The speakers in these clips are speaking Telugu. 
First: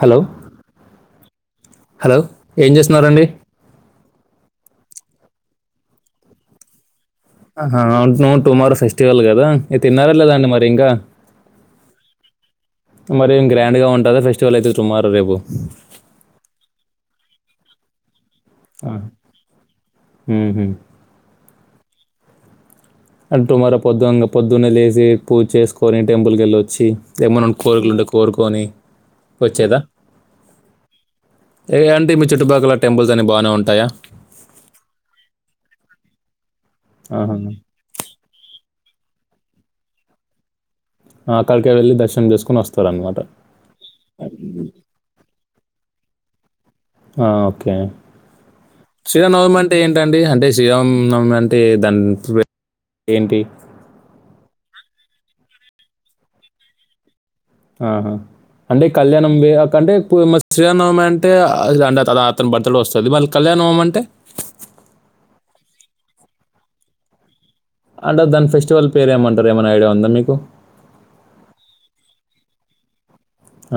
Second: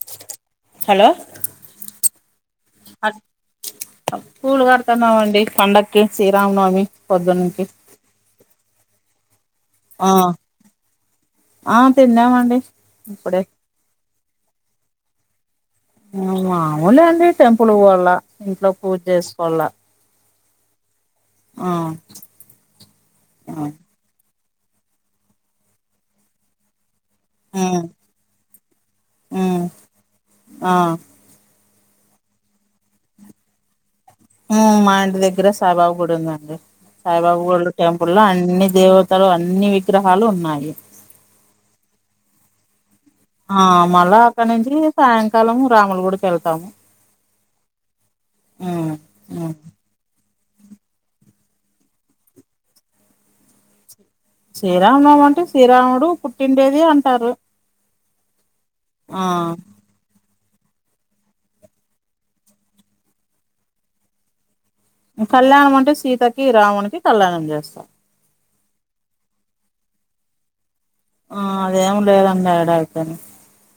హలో హలో హలో ఏం చేస్తున్నారండి స్ూలు వ [unintelligible] ఇన్నామండి పండక్కి శ్రీరామనవమి పొద్దునుంచి ఆా న [unintelligible] టుమారో ఫెస్టివల్ కదా మీ ఆ తిన్నారా లేదాండి మరి ఇంకా ఆ తిన్నామండి ఇప్పుడే మరిం గ్రాండ్ గా ఉంటుందా ఫెస్ చలైదు సటుమారో రేపు మామూలు అండడి టెంపుల్ పోల్ళ ఇంట్లో పూజ చేసుకోవాల ఉమ్ హు అహ్ అంటు మరి పొడుగ్గ అంగ పొద్దున్నే లేసి పూజ చేసుకొని టెంపుల్కి వెళ్ళొచ్చి ఏమైన్నా ఉ కోరికలు ఉంటే కోరుకని ఉమ్ వచ్చేదా ఆ ఏ అంటడి మీ చుట్టుపాక్కల టెంపుల్స్ అన్ని బాగానే ఉంటాయా మా ఇంటి దగ్గర సాయిబాబా కూడా ఉందండి ఆహా. సాయిబాబు టెంపుల్కెంపుల్లో అన్ని దేవతలు అన్ని విగ్రహాలు ఉన్నాయి. అక్కడికే వెళ్ళి దర్శనం చేసుకుని వస్తంది ఆ మళ్ళా అక్కడి నుంచి సాయంకాలం రాములు గుడికి వెళ్తాము ఓకే శ్రీరామనవమి అంటే ఏంటండి అంటే శ్రీరామనవమి అంటే దాని ఏంటి శ్రీరామునావామి అంటే శ్రీరాముడు పుట్టిండేది అంటారు ఆహా అంటే ఆ కళ్యాణం [unintelligible] అంటే ఇప్పుడు మస్ట్ శ్రీరానవమి అంటే అ అంటే అతని బర్త్డే వస్తది మళ్ళీ కళ్యాణ నవమి అంటే కళ్యాణం అంటే సీతకి రామునికిి కళ్యాణం చేస్తారు అంటే దాన్ ఫెస్టివల్ పేరు ఏమంటారు ఏమైనా ఐడియా ఉందా మీకు ఆ అదేం లేదండి ఆవిడ అయిపోయింది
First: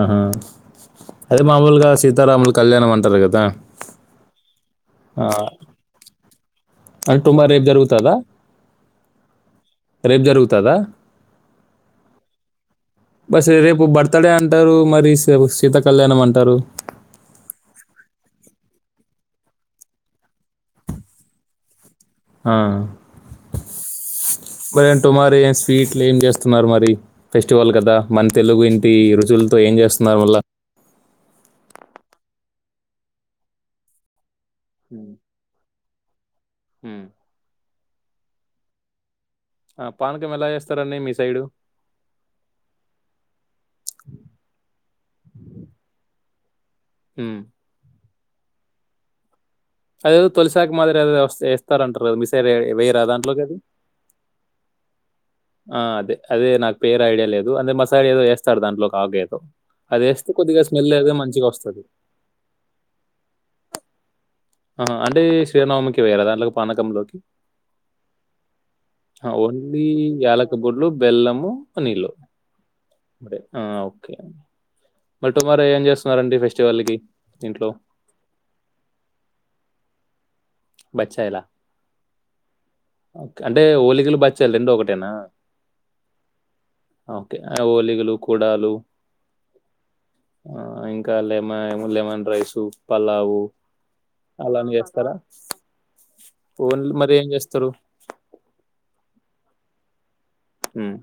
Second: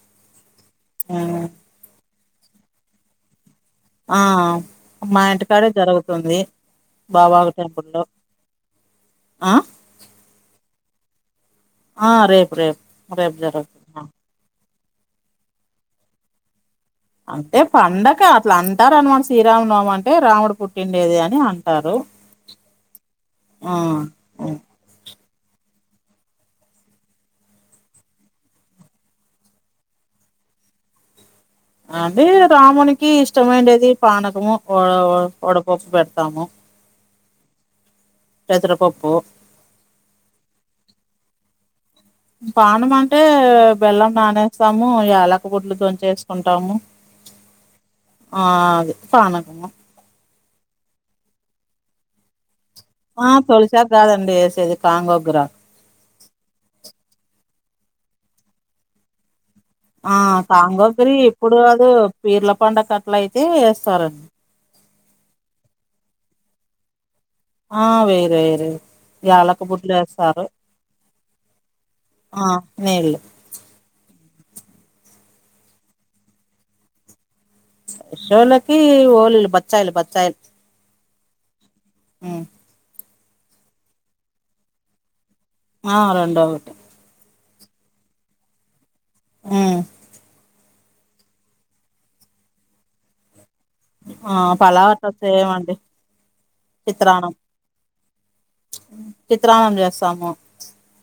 ఆహా అదే మామూలుగాసి సీతరాముల కళ్యాణం అంటారు కదా ఆ మా ఆ! ఇంటికాడే జరుగుతుంది అంటే మరి బాబాకు రేపు టెంపుల్లో జరుగుతుదా ఆ రేపు జరుగుతుదా ఆ రేపు రేపు బస్ జరుగుతుంది రేపు బర్తడే అంటారు మరి శీ సీత కళ్యాణం అంటారు అంటే పండగ అట్లా అంటారు అనమాట శ్రీరామనవమి అంటే రాముడు పుట్టిండేది అని అంటారు అహ్ ఆ సరే నేను అరే స్వీట్లు ఏం చేస్తున్నారు మరి ఫెస్టివల్ కదా మన తెలుగు ఇంటి రుచులతో ఏం చేస్తున్నారు మళ్ళా అదే రామునికి ఇష్టమైండేది పానకము ఓ హ్మ్. వడపప్పు పెడతాము పెసరపప్పు ఆ! పానకం ఎలా చేస్తారండి మీ సైడు? పానకం అంటే బెల్లం నా నేస్తాము ఎలక బుడ్లతో చేస్తా ఉంటాము హ్ము ఆ అది పానకము అదేద తొలిసాక మ మాదిరి అద వస్త ఎేస్తారంటారు మీసరు అయితే వేరా ఆ దాంట్లోకిది తొలిసారి కాదండి వేసేది కాంగోగ్ర ఆ అదే అదే నాకు పేరు ఐడియా లేదు అదే మసాలా ఏదో వేస్తడు దంట్లో ఆగే ఏదో ఆ సాంగగిరి ఇప్పుడు మంచిగొస్తది. అద పీర్ల పండకట్ల అయితే వేస్తారండి ఆ అంటే శ్రీనవమకి వయ్యరాా దాంట్లో పా పనకంలోకి ఆ వేయరు వేయరు యాలక ఓన్లీ బుడ్లు వేస్తారు యాలక బుడ్లు బెల్లము నీళ్లు ఆ నీళ్ళు ఆ ఒకే మరి టుమారో ఏం చేస్తున్నారండి ఫెస్టివల్ కి ోలకి ఓలి బచ్చాయిలు బచ్చాయిలు బచ్చయిలా ఉమ్ అంటే ఓలిగలు బచ్చలు రెండు ఒకటేనా ఆ రెండు ఒకటే ఓకే. ఆ ఒలిగలు కుడాలు హుమ్ ఆ ఇంకా లెమన్ లెమన్ రైస్ పలావు ఆ అలానే పలావ్ అన్నం అయితె చేస్తారా చేయమండి ఓన్లీ మరి ఏం చిత్రన్నం చేస్తారు చిత్రాన్నం చేస్తము హుమ్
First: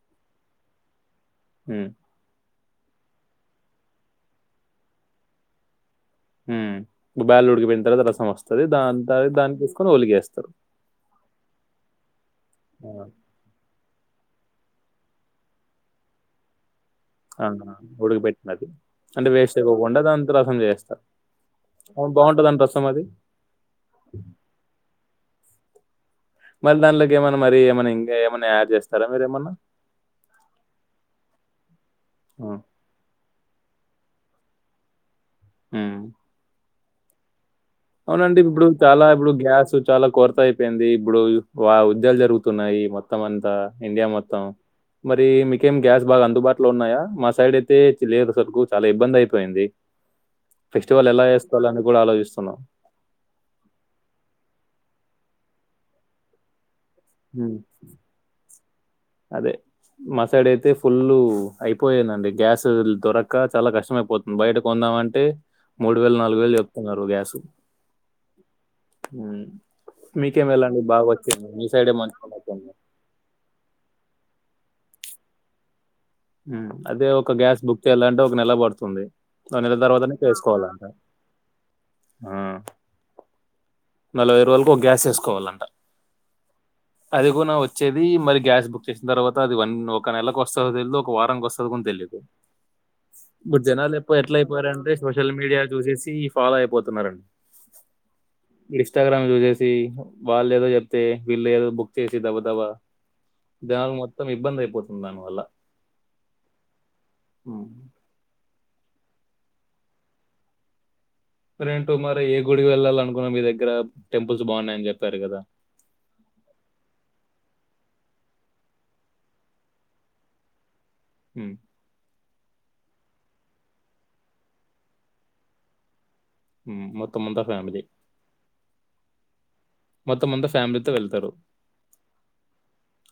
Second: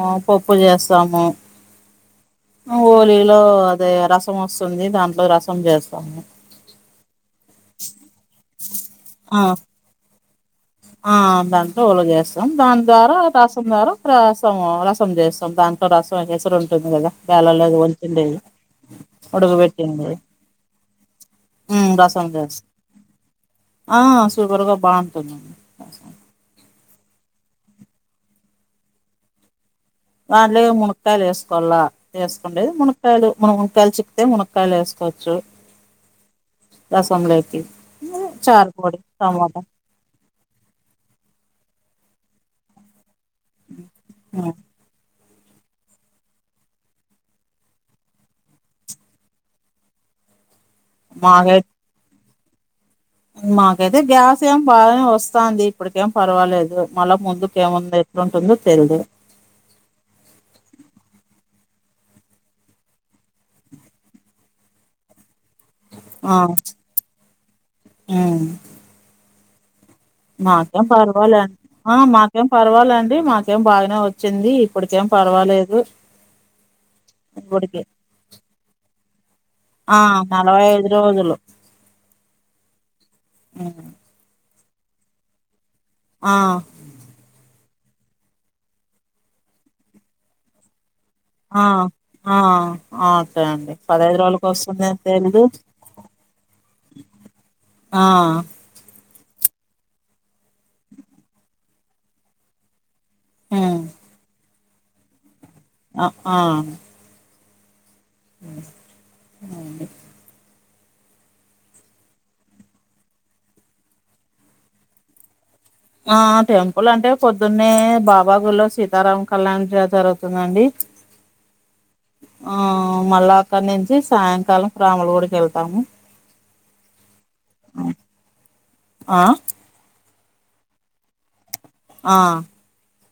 ఆ పప్పు చేస్తాము మ్ హోలీలో అదే రసం వస్తుంది దాంట్లో రసం చేస్త మ్ బ్యాల్ ఉడికిపోయిన తర్వాత రసం వస్తుంది దాని తత ఆ దాన్ని తీసుకొని ఒలికేస్తారు ఆ దాంతో ల చేస్తాం దాని ఆ ద్వారా రసం ద్వారా రసం చేస్తాం దాంట్లో రసంచేశాం ఉుంది కదా వేళ ఆ! లేదు వంచిండే ఉడకబెట్టినది అంటే ఉడుక వేస్ట్ అయిపోకుండా పెట్టింది దాంతో రసం చేస్తారు అవును రసం బాగుంటదంట చేస్త రసం అది ఆ సూపర్గా బాగుంటుంది మరి దాంట్లోకి ఏమైన్నా మరి ఏమైనా ఇంకా ఏమైన్నా యాడ్ చేస్తారా మీరూ ఏమన్నా వాంలే మునక్కయలు వేసుకోవాల హ్మ్ వేసుకుండేది మునక్కయలు మున మునకాయ చిక్తే మునకాయ వేసుకోవచ్చు మ్ దసంలోయికి అవునండి ఇప్పుడు చాలా ఇప్పుడు గ్యాస్ చాలా కొరత అయిపోయింది ఇప్పుడు వా విదలు జరుగుతున్నాయి మొత్తం అంత ఇండియా మొత్తం మరి మీకేం గ్యాస్ బాగా అందుబాటులో ఉన్నాయా మా సైడ్ అయితే లేదు అసలుకు చాలా ఇబ్బంది అయిపోయింది ఫెస్టివల్ ఎలా మాకైతే చేస్తారని కూడా ఆలోచిస్తారు హలో మాకైతే గ్యాస్ ఏం బాగానే వస్తాంది ఇప్పుటికేం పర్వాలేదు మళ్ళా హ్మ్ ముందుకేముంది ఎట్లుంటుందో తెలీదు అదే మా సైడ్ అయితే ఫుల్లు అయిపోయేందండి గ్యాస్ దొరక్క చాలా కష్టమైపోతుంది. బయట కొందామంటే మూడు వేలు ఆ నాలుగు వేలు చెప్తున్నారు గ్యాసు ఉమ్ హ్మ్ మీకేం వెళ్ళండి మాకేం బాగా పర్వాలే వచ్చింది. మీ ఆ మంచిగా మాకేం ఉన్నట్టుంది. పర్వాలండి మాకేం బాగానే వచ్చింది ఇప్పుడికేం పర్వాలేదు. అదే ఒక గ్యాస్ ఇప్పటికి బుక్ చేయాలంటే ఒక నెల పడుతుంది ఆ నెల తర్వాతనే నలభై ఐదు చేసుకోవాలే రోజులు ఆ ఆ నలభై రోజులకు ఒక గ్యాస్ తీసుకోవాలంట ఆ అదికు నా వచ్ వచ్చేది మరి గ్యాస్ బుక్ చేసిన తర్వాత అది వన్ ఒక నెలకి వస్తదో తెలిదు ఒక వారంకి ఆ వస్తది గున తెలియదు ఆ ఆ, ఓకే ఇప్పుడు అండి జనాలు ఎక్కువ పదహైదు ఎట్ల రోజులకి అయిపోయారంటె వస్తుందని సోషల్ తెలీదు మీడియా చూసేసి ఫాలో అయిపోతున్నారండి ఆ ఇన్స్టాగ్రామ్ చూసేసి వాళ్ళు ఏదో చెప్తే వీళ్ళు ఏదో బుక్ చేసి దబదబ దానిలో మొత్తం ఇబ్బంది అయిపోయి పోతుంది దాని వల్ల అ ఆ అ అ [unintelligible] మరేంటో మరి ఏ గుడికి వెళ్ళాలి అనుకున్నా మీ దగ్గర టెంపుల్స్ బాగున్నాయని చెప్పారు కదా ఆ టెంపుల్ అంటే పొద్దున్నే బాబాగుల్లో సీతారాం కళ్యాణం జరుగుతుందండి హ్మ్. ఆ మళ్ళా అక్కడి నుంచి సాయంకాలం ప్రాముల గుడికి వెళ్తాము మొత్తం మంతా ఫ్యామిలీ ఆ మొత్తమంత ఫ్యామిలీతొ వెళ్తారు ఆ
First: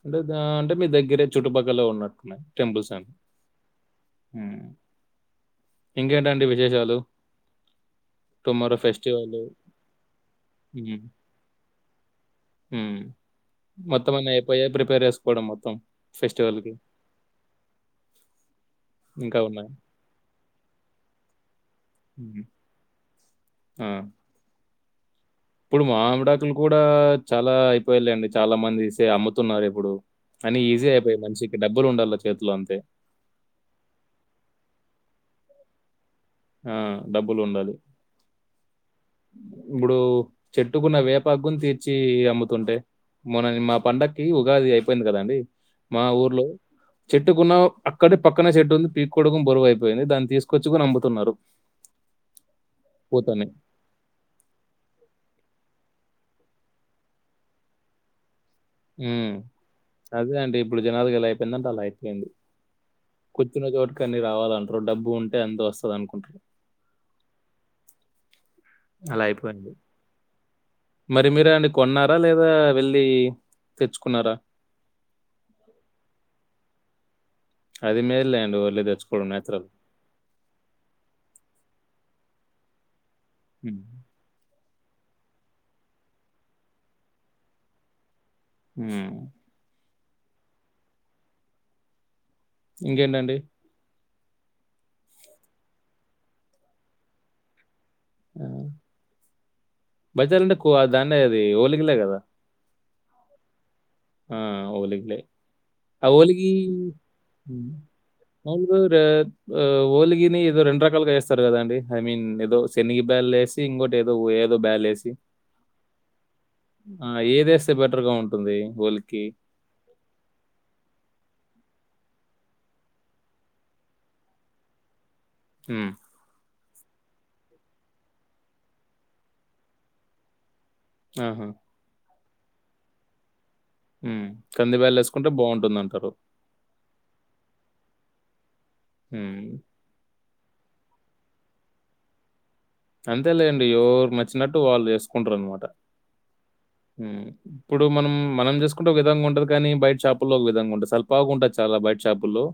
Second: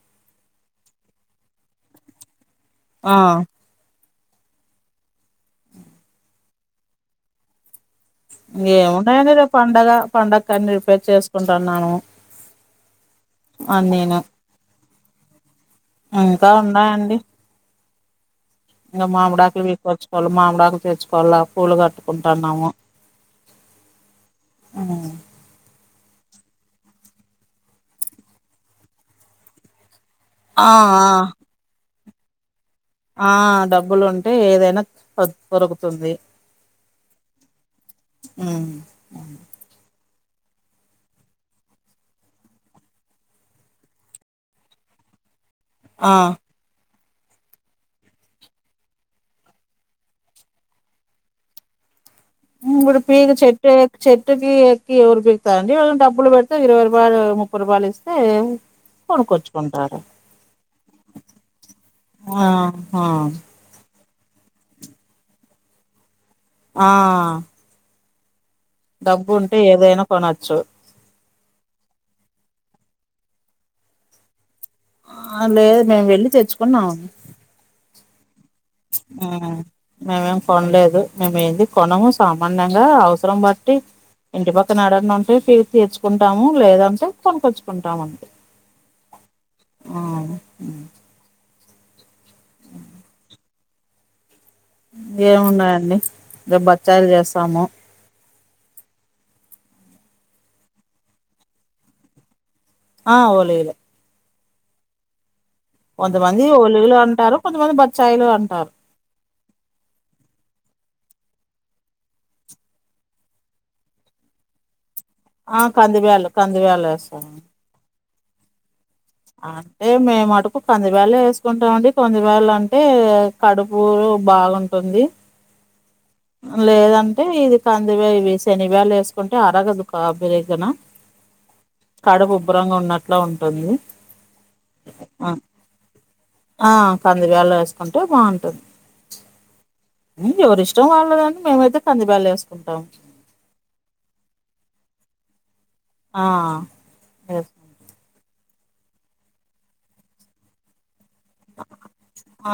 అంటే అంటే మీ దగ్గరే చుట్టుపక్కల ఉన్నట్టున్నాయి టెంపుల్స్ హు ఆ ఇంకేంటండి విశేషాలు ఇంగ టుమారో ఏముంటాయండి ఫెస్టివల్. రేపు పండగ పండకన్ని రిపేర్ చేసుకుంటున్నాను హు మొత్తం అన్నీను అన్ని అయిపోయ ప్రిపేర్ చేసు కొడము ఇంకా ఉన్నాయండి ఇంకా మామిడాకులు వీకొచ్చుకోవలి మామిడాకులు తెచ్చుకోవాలి పూలు హ్మ్. కట్టుకుంటున్నాము ఆ! అ ఇప్పుడు మా ఆమిడాకులు కూడా చాలా అయిపోయయి లేండి చాలా మంది సే అమ్ముతున్నారు ఇప్పుడు అని ఆ ఆ ఈజీ అయిపోయయి మనిషకి డబ్బులు ఉండాలచ్చి చేతులో అంతే ఆ డబ్బులు ఉంటే ఏదైనా దొరుకుతుంది ఆ డబ్బులు ఉండాలి ఇప్పుడు చెట్టుకున్న వేపా్గుని తీర్చి అమ్ముతుంటే మొన్న నిను మా పండక్కి ఉగాది అయిపోయింది కదండి మా ఆ ఊర్లో చెట్టుకున్న అక్కడే పక్కనే చెట్టు ఉంది పీకకోవడడం బరువుైయిపోఇంది దాన్ని తీసుకొచ్చుకొని అమ్ము న్నారు మేం కూడ్ పిక్ చెట్టు ఎ చెట్టేక్కి ఎవర్ ఎక్కి బిక్కుతారండీ [unintelligible] డబ్బులు పెడితే ఇరవై రూపాయలు ముప్పై రూపాయలు ఇస్తే ఉ కొనుక్కొచ్చుకుంటారు అదే అండి ఇప్పుడు జనాలకేలా అయిపోయిందంటే అలా అయిపోయింది ఆహా కూర్చున్న చోటు కాని రావాలంట్రు డబ్బు ఉంటే అంత వస్తాదనుకుంటారు ఆ అలా డబ్బు ఉంటే అయిపోయింది ఏదైనా కొనొచ్చు మరి మీరు అండి కొన్నారా లేదా వెళ్ ళ్ళీ తెచ్చుకున్నారా ఆ లేదు నేన్ వెళ్ళి తెచ్చుకున్నాం అది మేల్లే మేమేం కొనలేదు మేము ఏంది కొనము సామ నంగ తంబట్టి హ్మ్. ఇంటి పక్క అతనడనింటే పిరు తీ తెర్చ్చుకుంటాము లేదంటే కొనికొచ్చుకుంటాముండి మ్ ఇంకేంటండి ఏమున్నాయండి బచ్చాయిలు చేస్తాము ఆ బజార్ అంటే కో దాన్న అది ఓలికిలే కదా ఆ ఓలిలే ఆ వోలిగల్ ఆ కొంతమంది హోలిగి ఒలుగులు అంటారు కొంతమంది బచ్చాయిలు అంటారు హోలిగని ఇ రెం రకాలుగా వస్త స్తారు కదండి ఐ మీన్ ఏదో శనగి బ్యాల్ వేసి ఇంకోటి ఏదో ఏదో బ్యాల్ వేసి ఆ కంది వయాల కంది వేాల వస్తా టంది బోల్ అంటే మేముటుకు కందిబెల్లు వేసుకుంటాం అండి కందిబెల్లు అంటే కడుపు బాగుంటుంది మ్ లేదంటే ఇది కందివే ఇవి శేనగబేడలు వేసుకుంటే అరగదు అదొక రీసన్ ఆహా కడుబబ్బరంగా ఉన్నట్లు ఉం టుంది హ్మ్. కంది ఆ బ్యాల్లేసుకుంటే బావుంటుందంటారు. ఆ కందిబేలు వేసుకుంటే బాగుంటుంది హ్మ్. ది ఎవరి ష్టం వాళ్ళదని మేమైతే కందిబేలు వేసు అంతేలేండి ఎవరు నచ్చినట్టు వాళ్ళు చేసు కొంటరు అన్నమాట ఆ మ్ వేసుకుంటాం ఇప్పుడు మనం మనం చేసుకుంటే ఒక విధంగా ఉంటది కానీ బైట షాపుల్లో ఒక విధంగా ఉంటంది స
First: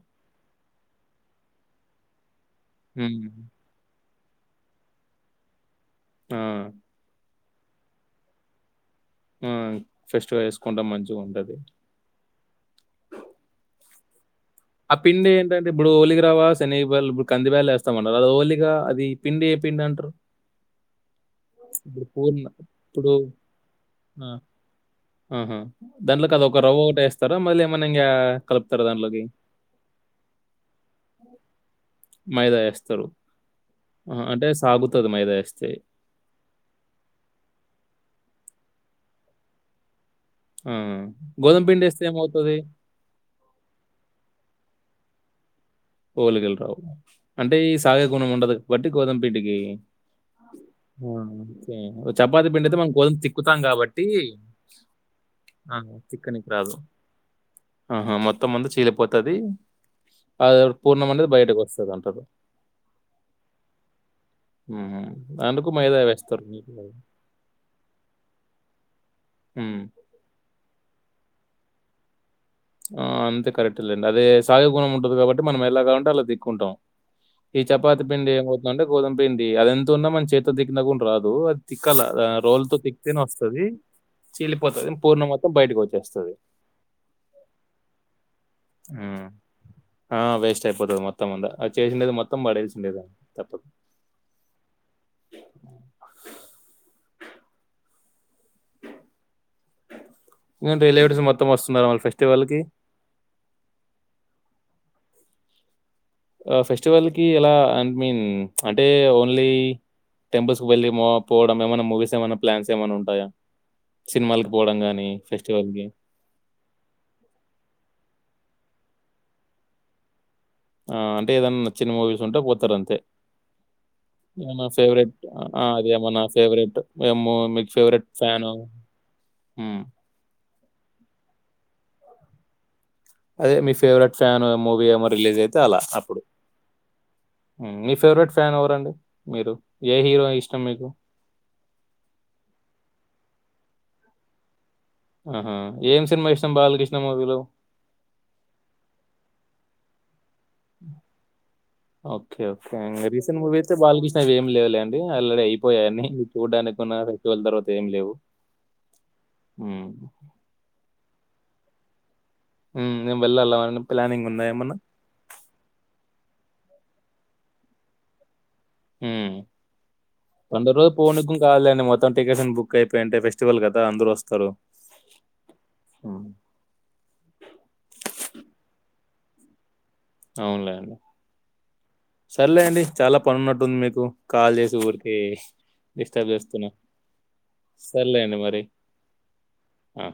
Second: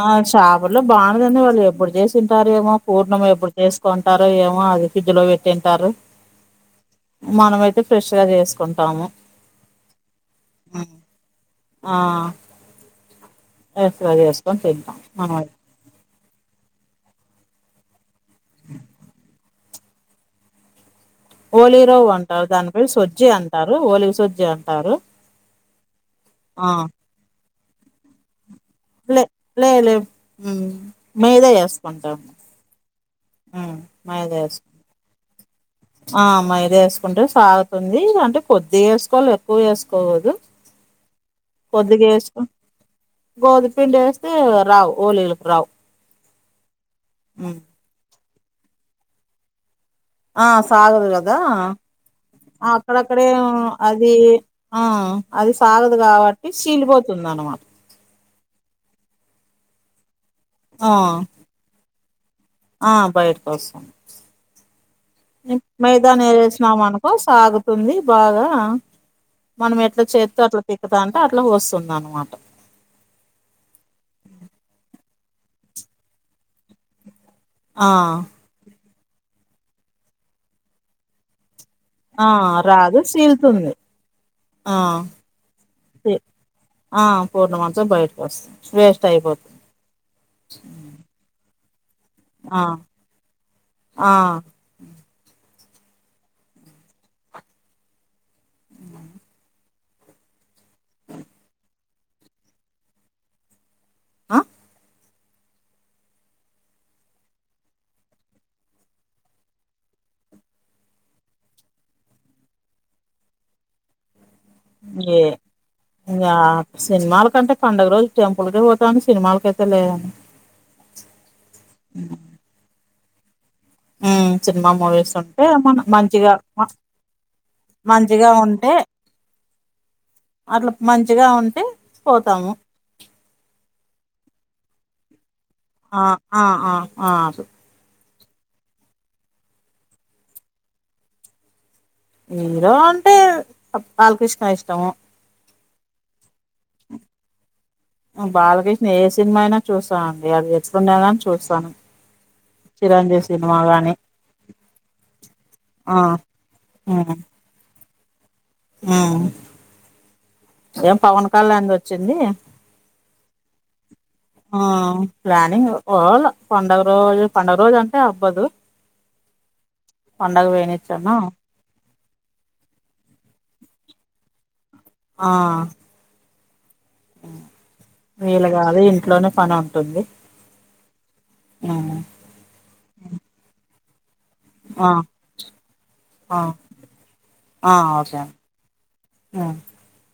ఆ షాపుల్లో బాగుండదండి వాళ్ళు ఎప్పుడు చేసింటారేమో హ్మ్. పూర్ణము ఎప్పుడు చేసుకోని ంటారు ఏమో అది ఫ్రిజ్లో పెట్టింటారు ఆ మనం అయితే ఫ్రెష్ గా చేసుకున్ మ్మ్ ఫ్రెష్ గా హ్మ్. చేసుకుంటాం మంచిగ ఉంటది ఆ ఎఫ్ పోయెస్ ఆ పిండి ఎంటంటే ఇప్పుడు ఓలిగ వోలిగా శనిగబెల్లు కందిబ్యాల్లు వేస్తాం ఆన్ ఆ ఓలిగా అది పిండి పిండి అంటరు ఓలీగ రవ్వ అంటారు దాని పేరు ఇప్పుడు సుజ్జి అంటారు ఓలీగ సుజ్జి అంటారు. మ్మ్ హు దాంట్లో అది ఒక ఆ రవ్వ ఒకటే వేస్తారా మళ్ళీ ఎమన్ మనంగా లే లేదు లేదు మ్మ్ మీదే వేసుకుంటాం మైదా ఏస్తారు. మ్మ్ ఆహా! మైదా అంటే వేసుకుం సాగుతది మైదా ఏస్తే. ఆ మైదా వేసుకుంటే సాగుతుంది అంటే కొద్ది వేసుకోవాలి ఎక్కువ వేసుకో పోదు ఆ! గోధుమ పిండేస్తే కొద్దిగా వేసుకున్ ఏమవుతది? గోధుమపిండి వేస్తే రావు ఒలిగలకు రావ్ ఓలీగల్ రావు అంటే ఈ సాగే గుణం ఉండదు వట్టి గోదంపిండికి ఆ సాగదు ఆ కదా ఒకే చపాతి పిండి తే మనం గోధం అక్కడక్కడే తిక్కుతాం కాబట్టి అది ఆ అది ఆ సాగదు కాబట్టి తిక్కనికి రాదు చీలిపోతుంది అనమాట ఆహా మొత్తం మంతా చీలిపోతది అది ఆ పూర్ణం అనేది బయటకొస్తదంటారు. ఆ బయటకు వస్తుంది హుహు. అందుకు మైదా మైదాను వేస్తారు. మీకు. వేసినాం అనుకో సాగుతుంది బాగా మనం హ్మ్. ఎట్లా చేత్తో అట్లా తిక్ తాంటే అట్ల వస్తుంద అన్నమాట ఆ అంతే కరెక్ట్ లేండి అదే సాగేగుణం ఉంటది కాబట్టి మనం ఎలా గంట అలా దిక్కుంటాం ఈ ఆ చపాతి పిండి ఏమవుతుంది అంటే గోదంపిండి అది ఎంతున్నా మన చేతో తిక్కిన గున్ రాదు తిక్కాల ఆ రోల్ తో రాదు తిక్తేనే వస్తది చీలుతుంది ఆ చీలిపోతది పూర్ణం మొత్తం బయటకి చి- వచ్చేస్తది ఆ పూర్ణమాంసం బయటకు వస్తుంది వేస్ట్ హ్మ్ అయిపోతుంది ఆ వేస్ట్ అయిపోతది మొత్తం అంద అ చేసిండేది మొత్తం ఆ పడేల్సిండేద తప్పదు ఆ ఇక రిలేవిటిస్ మొత్తం వస్తున్నారా మళ్ళ ఫెస్టివల్ కి ఆ ఫెస్టివల్ కి ఎలా ఐ మీన్ అంటే ఓన్లీ టెంపుల్స్ క వెళ్ళి పోవడం ఏమైన్నా మూవీస్ ఏమైన్నా ప్లాన్స్ ఏమైన్నా ఉంటాయా సినిమాలకి పోవడం గాని ఏ ఫెస్టివల్ కి ఇంగా సినిమాల కంటే పండుగ రోజు టెంపుల్ కే పోత్ డి సినిమాలకైతే లేదండి ఆ అంటే ఏదనా నచ్చిన మూవీస్ ఉంటే పోతారు అంతే ఉమ్ సినిమా మూవీస్ ఫేవరెట్ ఉంటే మన అదేమ నా మంచిగా ఫేవరెట్ మే మీకు ఫేవరెట్ మంచిగా ఫ్యాను ఉంటే మ్ అట్లా మంచిగా ఉంటే పోతాము అదే మీ ఫేవరెట్ ఫ్యాన్ మూవీ ఏమో రిలీజ్ అయిది ఆ ఆ ఆ ఆ అ ఉమ్, మీ ఫేవరెట్ ఫ్యాన్ ఎవరండి మీరు ఏ హీరో ఇష్టం మీకు హీరో అంటే బాలకృష్ణ ఇష్టము ఆహా ఏం సినిమా ఇష్టం బాలకృష్ణ మూవీలో బాలకృష్ణ ఏ సినిమా అయినా చూస్తా ఓకే ఓకే చిరంజీవి రీసెంట్ సినిమా మూవీ అయితే గాని బాలకృష్ణ ఏమి లేవులేండి, అల్రెడీ అయిపోయా ఆ అన్ని ఉమ్ చూడడానికిన్న ఫెస్టివల్ తర్వాత ఏమి లేవ్. ఉమ్ హామ్ కళ్యాన్ ది వచ్చింది హుం మేము వెళ్ళాల అని ప్లానింగ్ ఉన్నాయా ఏమన్నా పండగ రోజు పండుగ రోజ్ అంటే అవ్వదు హు పండగ రోజ్ పో నీక్ కాదులే మొత్ త్తం టికెట్స్ అన్ని బుక్ అయిపోయింటే ఫెస్టివల్ కదా అందరుూ వస్తారు. ఆ హ్మ్. ఆ వేలా కాదు ఇన్ లోనే ఫన్ ఉన్ అవునులే అండి సరలే అండి చాలా పని ఉన్నట్టుంది మీక్ తు కాల్ చేసి ఆ ఊరికే డిస్టర్బ్ ఆ చేస్తున్నా ఆ ఓకే అండి సర్లేండి మరి ఉమ్. హా